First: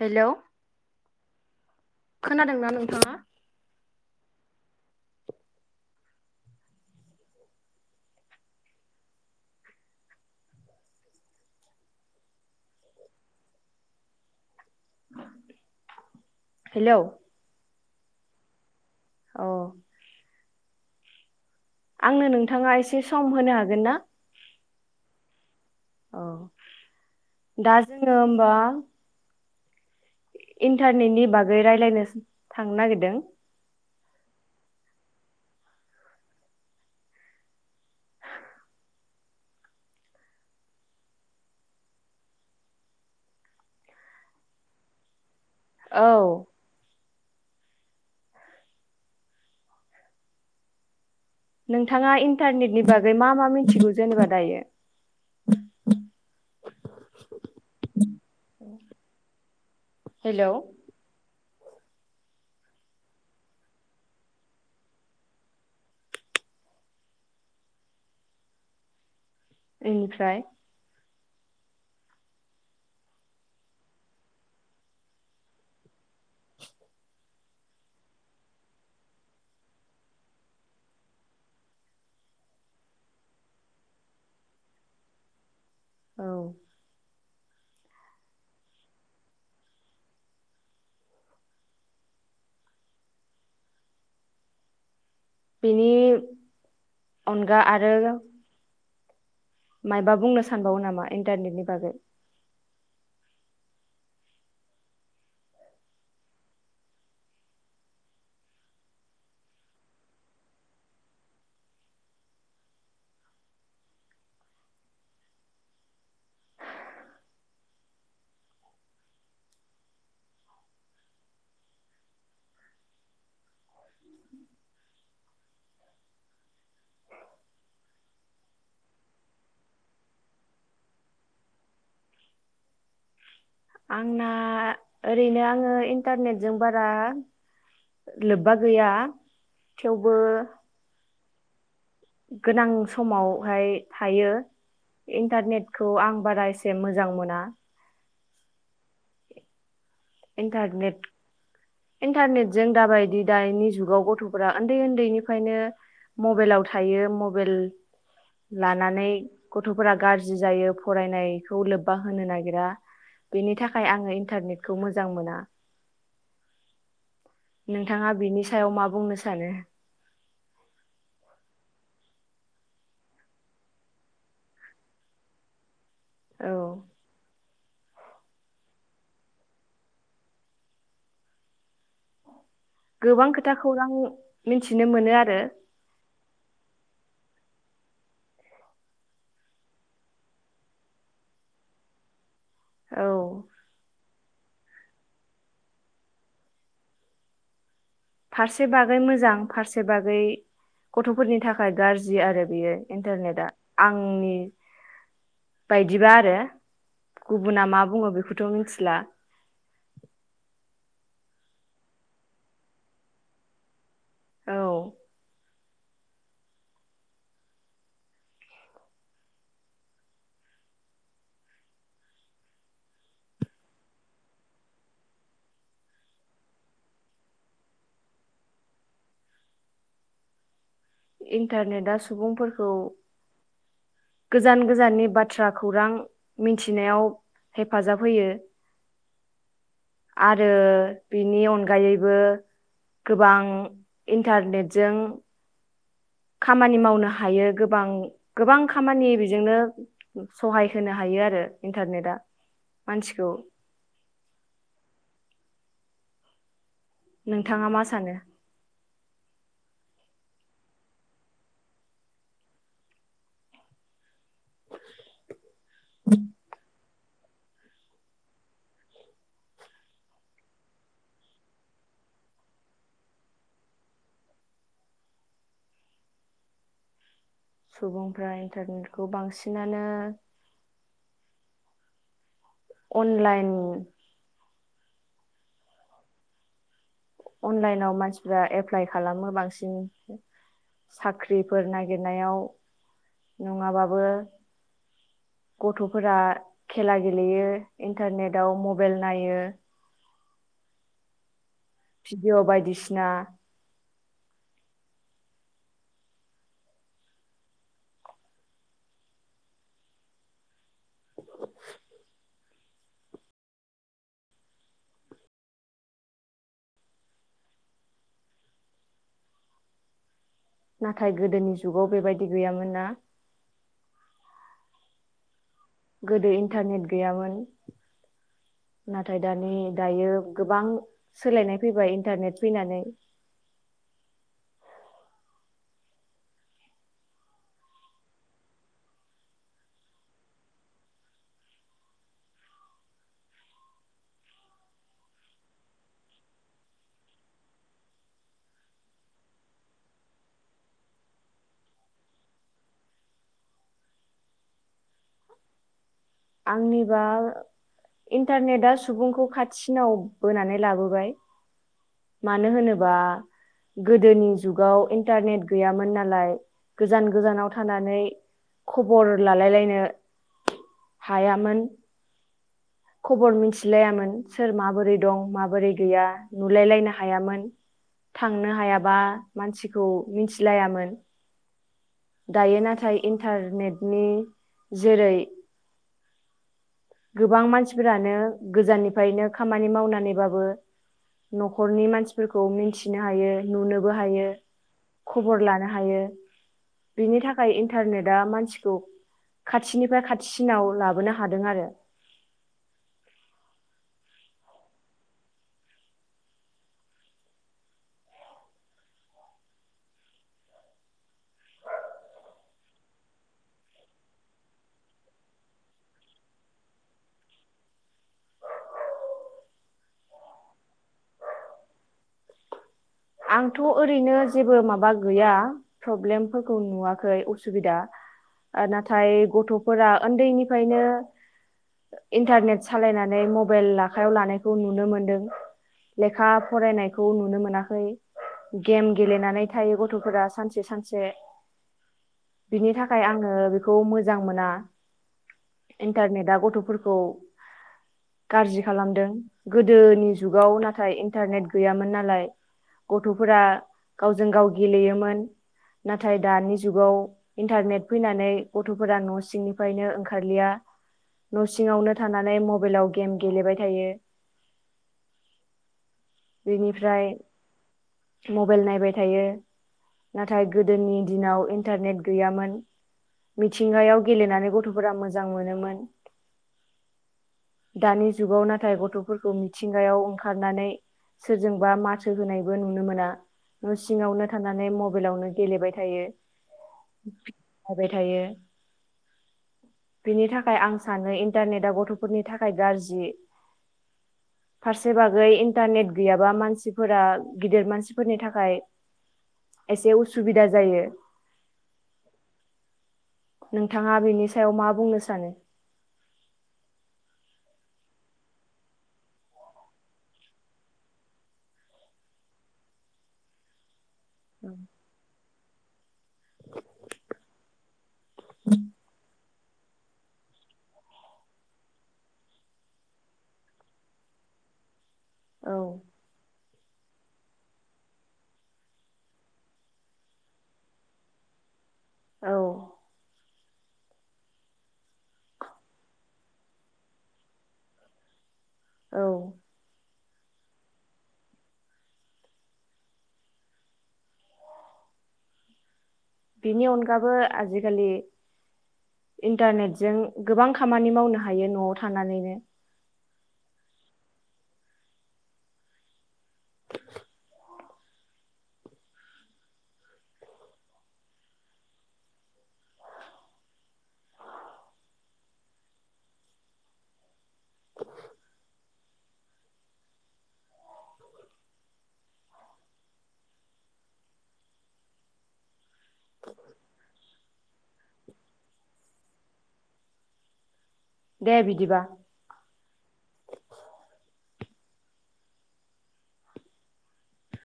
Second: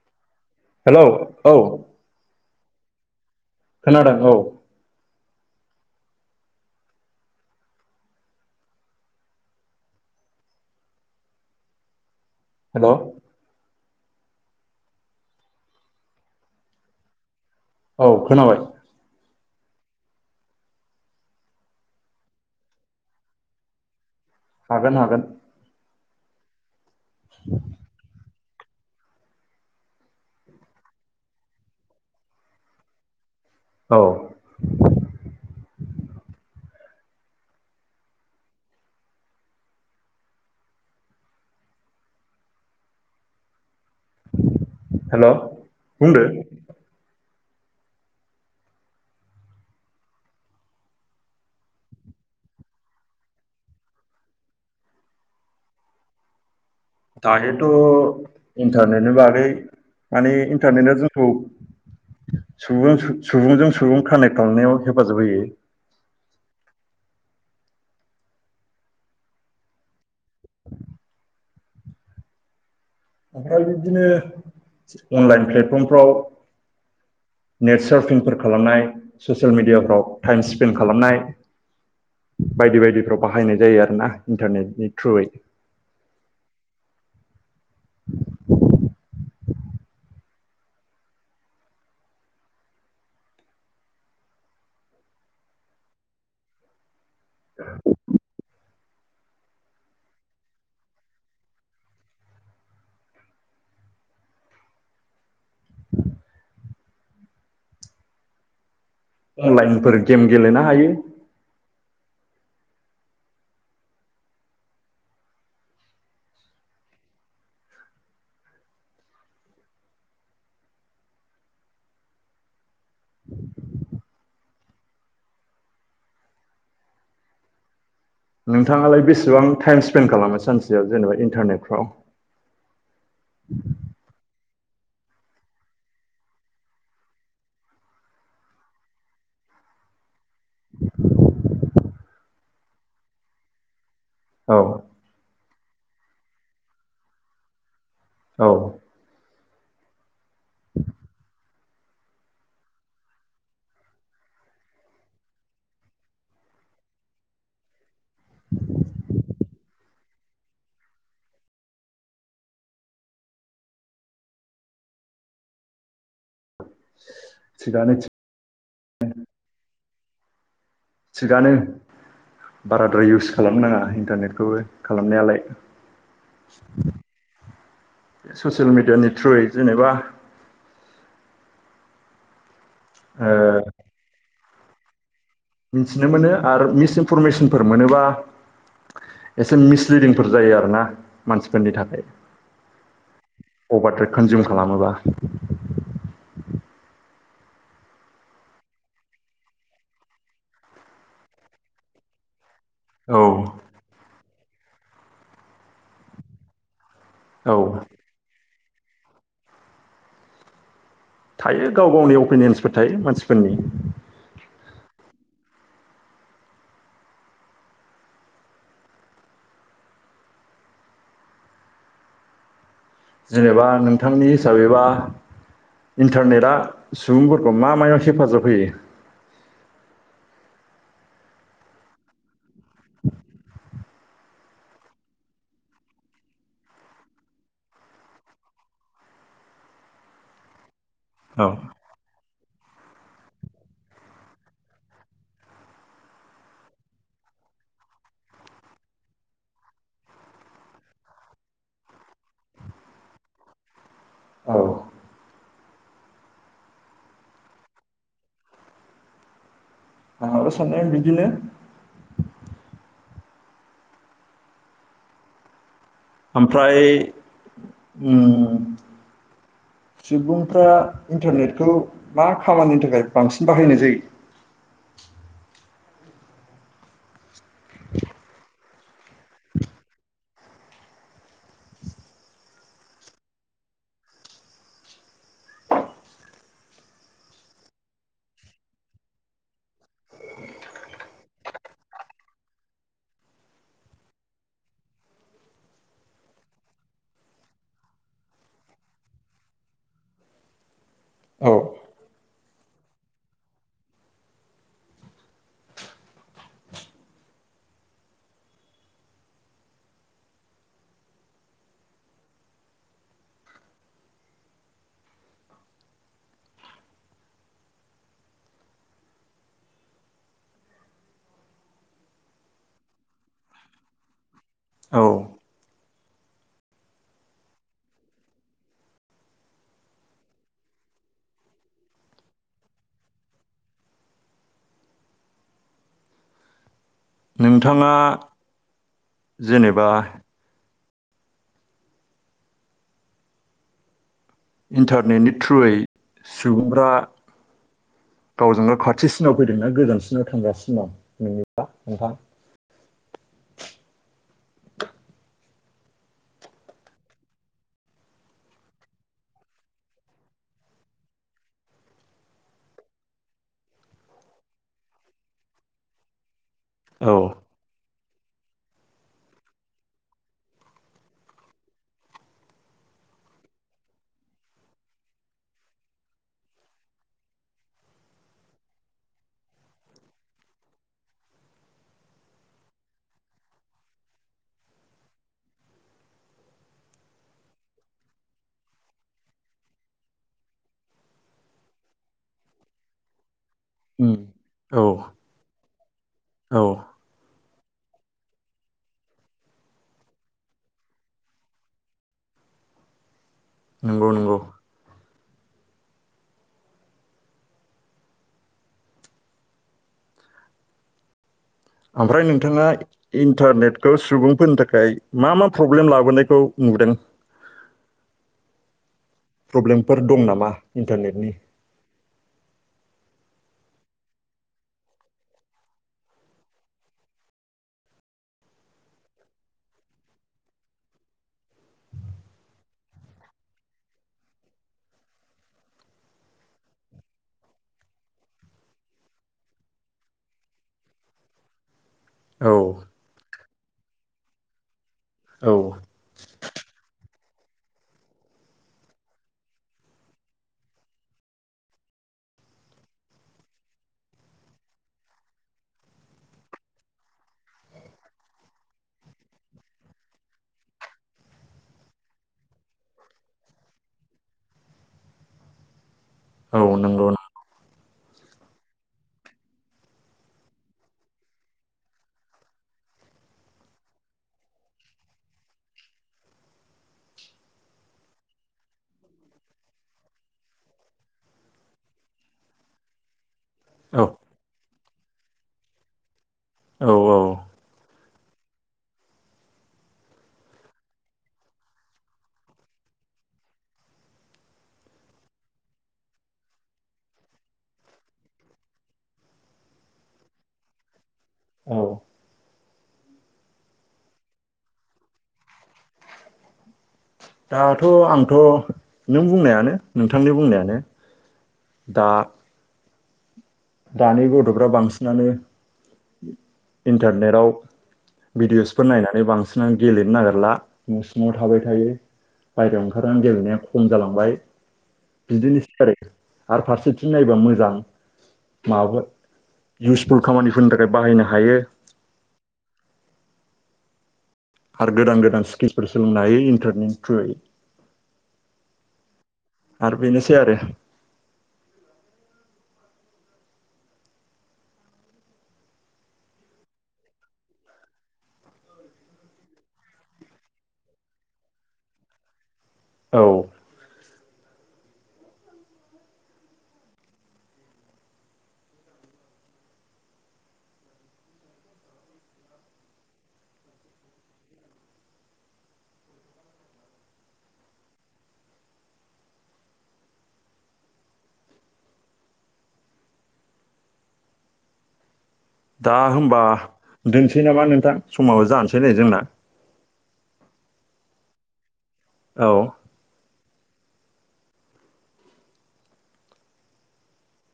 Hello hello औ खोनादोंना नोंथाङा खोनादों औ हेल' हेलौ औ खोनाबाय अ आंनो नोंथाङा एसे सम होनो हागोन ना हागोन हागोन अ दा जोङो होमबा इन्टारनेटनि बागै रायलायनोस थांनो नागिरदों औ हेल' औ बुंदो नोंथाङा इन्टारनेटनि बागै मा मा मिनथिगौ जेनेबा दायो दायोथ' इन्टारनेटनि बागै माने हेलौ इन्टारनेटआ जोंथ सुबुं सुबुंजों सुबुं कानेक्ट खालामनायाव हेफाजाब होयो एनिफ्राय ओमफ्राय बिबदिनो अनलाइन प्लेटफर्मफ्राव नेट सार्फिंफोर खालामनाय ससियेल मिडियाफ्राव टाइम स्पेन्ड खालामनाय बायदि बायदिफ्राव बाहायनाय जायो आरोना इन्टारनेटनि थ्रुयै औ बिनि अनगा आरो मायबा बुंनो सानबावो नामा इन्टारनेटनि बागै अनलाइनफोर गेम गेलेनो हायो [inaudible] नोंथाङालाय बेसेबां टाइम स्पेन्ड खालामो सानसेयाव जेनेबा इन्टारनेटफ्राव आंना ओरैनो आङो इन्टारनेटजों बारा लोब्बा गैया थेवबो [inaudible] गोनां समावहाय थायो औ इन्टारनेट खौ आं बारा एसे मोजां मोना औ इन्टारनेट इन्टारनेटजों दाबायदि दाइनि जुगाव गथ'फोरा उन्दै उन्दैनिफ्रायनो मबेइलाव थायो मबेइल लानानै गथ'फोरा गाज्रि जायो फरायनायखौ लोब्बा होनो नागिरा बेनि थाखाय आङो इन्टारनेट खौ मोजां मोना थिगानो नोंथाङा बिनि सायाव मा बुंनो सानो थिगानो बाराद्राय इउस खालाम नाङा इन्टारनेटखौबो खालामनायालाय औ [inaudible] ससियेल मिडियानि थ्रुयै जेनेबा गोबां खोथा खौरां मिनथिनो मोनो आरो मिनथिनो मोनो आरो मिस इनफरमेसनफोर मोनोबा एसे मिसलिडिंफोर जायो आरोना मानसिफोरनि थाखाय औ अबारटेक कन्जुम खालामोबा फारसे बागै मोजां फारसे बागै गथ'फोरनि थाखाय गाज्रि आरो बियो औ इन्टारनेटआ आंनि बायदिबा आरो औ गुबुना मा बुङो बेखौ थ' मिनथिला थायो गाव गावनि अपिनियन्सफोर थायो मानसिफोरनि औ जेनेबा नोंथांनि हिसाबैबा इन्टारनेटआ सुबुंफोरखौ मा मायाव हेफाजाब होयो इन्टारनेटा सुबुंफोरखौ गोजान गोजाननि बाथ्रा खौरां मिनथिनायाव हेफाजाब होयो आरो औ बिनि अनगायैबो गोबां इन्टारनेटजों खामानि मावनो हायो गोबां गोबां खामानि बेजोंनो सहाय होनो हायो आरो इन्टारनेटआ मानसिखौ औ नोंथाङा मा सानो? आंहाबो साननाया बिदिनो ओमओमफ्राय उम सुबुंफ्रा इन्टारनेटखौ मा खामानिनि थाखाय बांसिन बाहायनाय जायो? सुबुंफ्रा इन्टारनेटखौ बांसिनानो अनलाइन अनलाइनाव मानसिफ्रा एप्लाइ खालामो बांसिन साख्रिफोर नागिरनायाव नङाबाबो गथ'फोरा खेला गेलेयो इन्टारनेटाव मबेल नायो औ भिडिअ' बायदिसिना [unintelligible] नाथाय गोदोनि जुगाव बेबायदि गैयामोन ना औ गोदो इन्टारनेट गैयामोन नाथाय दानि दायो गोबां सोलायनाय फैबाय इन्टारनेट फैनानै नोंथाङा जेनेबा इन्टारनेटनि थ्रुयै सुबुंफ्रा गावजों गाव खाथिसिनाव फैदोंना गोजानसिनाव थांगासिनो दं नोंनिबा नोंथां आंनिबा इन्टारनेटआ सुबुंखौ खाथिसिनाव बोनानै लाबोबाय मानो होनोबा गोदोनि जुगाव इन्टारनेट गैयामोन नालाय गोजान औ गोजानाव थानानै खबर लालायलायनो हायामोन खबर मिथिलायामोन सोर माबोरै दं माबोरै गैया नुलायलायनो हायामोन थांनो हायाबा मानसिखौ मिथिलायामोन दायो नाथाय इन्टारनेटनि जेरै गोबां मानसिफोरानो गोजाननिफ्रायनो खामानि मावनानैबाबो न'खरनि मानसिफोरखौ मिनथिनो हायो नुनोबो हायो औ खबर लानो हायो औ बिनि थाख इन्टारनेटआ मानसिखौ खाथिनिफ्राय खाथिसिनाव लाबोनो हादों आरो नंगौ नंगौ ओमफ्राय नोंथाङा इन्टारनेटखौ सुबुंफोरनि थाखाय मा मा प्रब्लेम लाबोनायखौ नुदों प्रब्लेमफोर दं नामा इन्टारनेटनि? आंथ' ओरैनो जेबो माबा गैया प्रब्लेमफोरखौ नुवाखै असुबिदा नाथाय गथ'फोरा उन्दैनिफ्रायनो इन्टारनेट सालायनानै मबाइल आखायाव लानायखौ नुनो मोनदों लेखा फरायनायखौ नुनो मोनाखै। गेम गेलेनानै थायो गथ'फोरा सानसे सानसे। औ बिनि थाखाय आङो बे खौ मोजां मोना। औ इन्टारनेट आ गथ'फोरखौ गाज्रि खालामदों गोदोनि जुगाव नाथाय इन्टारनेट गैयामोन नालाय। गथ'फोरा गावजों गाव गेलेयोमोन नाथाय दानि जुगाव इन्टारनेट फैनानै गथ'फोरा न' सिंनिफ्रायनो ओंखारलिया न' सिङावनो थानानै मबाइलाव गेम गेलेबाय थायो। औ नंगौ बेनिफ्राय मबाइल नायबाय थायो नाथाय गोदोनि दिनाव इन्टारनेट गैयामोन मिथिंगायाव गेलेनानै गथ'फोरा मोजां मोनोमोन दानि जुगाव नाथाय गथ'फोरखौ मिथिंगायाव ओंखारनानै सोरजोंबा माथो होनायबो नुनो मोना न' औ सिङावनो थानानै मबाइलावनो गेलेबाय थायो। औ औ थायो बिनि थाखाय आं सानो इन्टारनेटआ गथ'फोरनि थाखाय गाज्रि फारसे बागै इन्टारनेट गैयाबा मानसिफोरा गिदिर मानसिफोरनि थाखाय एसे उसुबिदा जायो। औ नोंथाङा बिनि सायाव मा बुंनो सानो? दाथ' आंथ' नों बुंनायानो नोंथांनि बुंनायानो दा दानि गथ'फ्रा बांसिनानो इन्टारनेटाव भिडिअसफोर नायनानै बांसिन सिना गेलेनो नागिरला न' सिङाव थाबाय थायो बाहेरायाव ओंखारनानै गेलेनाया खम जालांबाय। औ बिदिनोसै आरो आरो फारसेथिं नायबा मोजां माबा इउसफुल खामानिफोरनि थाखाय बाहायनो हायो। औ आरो गोदान गोदान स्किमफोर सोलोंनो हायो इन्टारनेट थ्रुयै। औ आरो बेनोसै आरो बेनि अनगाबो आजिखालि इन्टारनेटजों गोबां खामानि मावनो हायो न'आव थानानैनो ‌। औ [unintelligible] दा होनबा दोनसै नामा नोंथां समाबो जानोसै नै जोंना। दे बिदिबा औ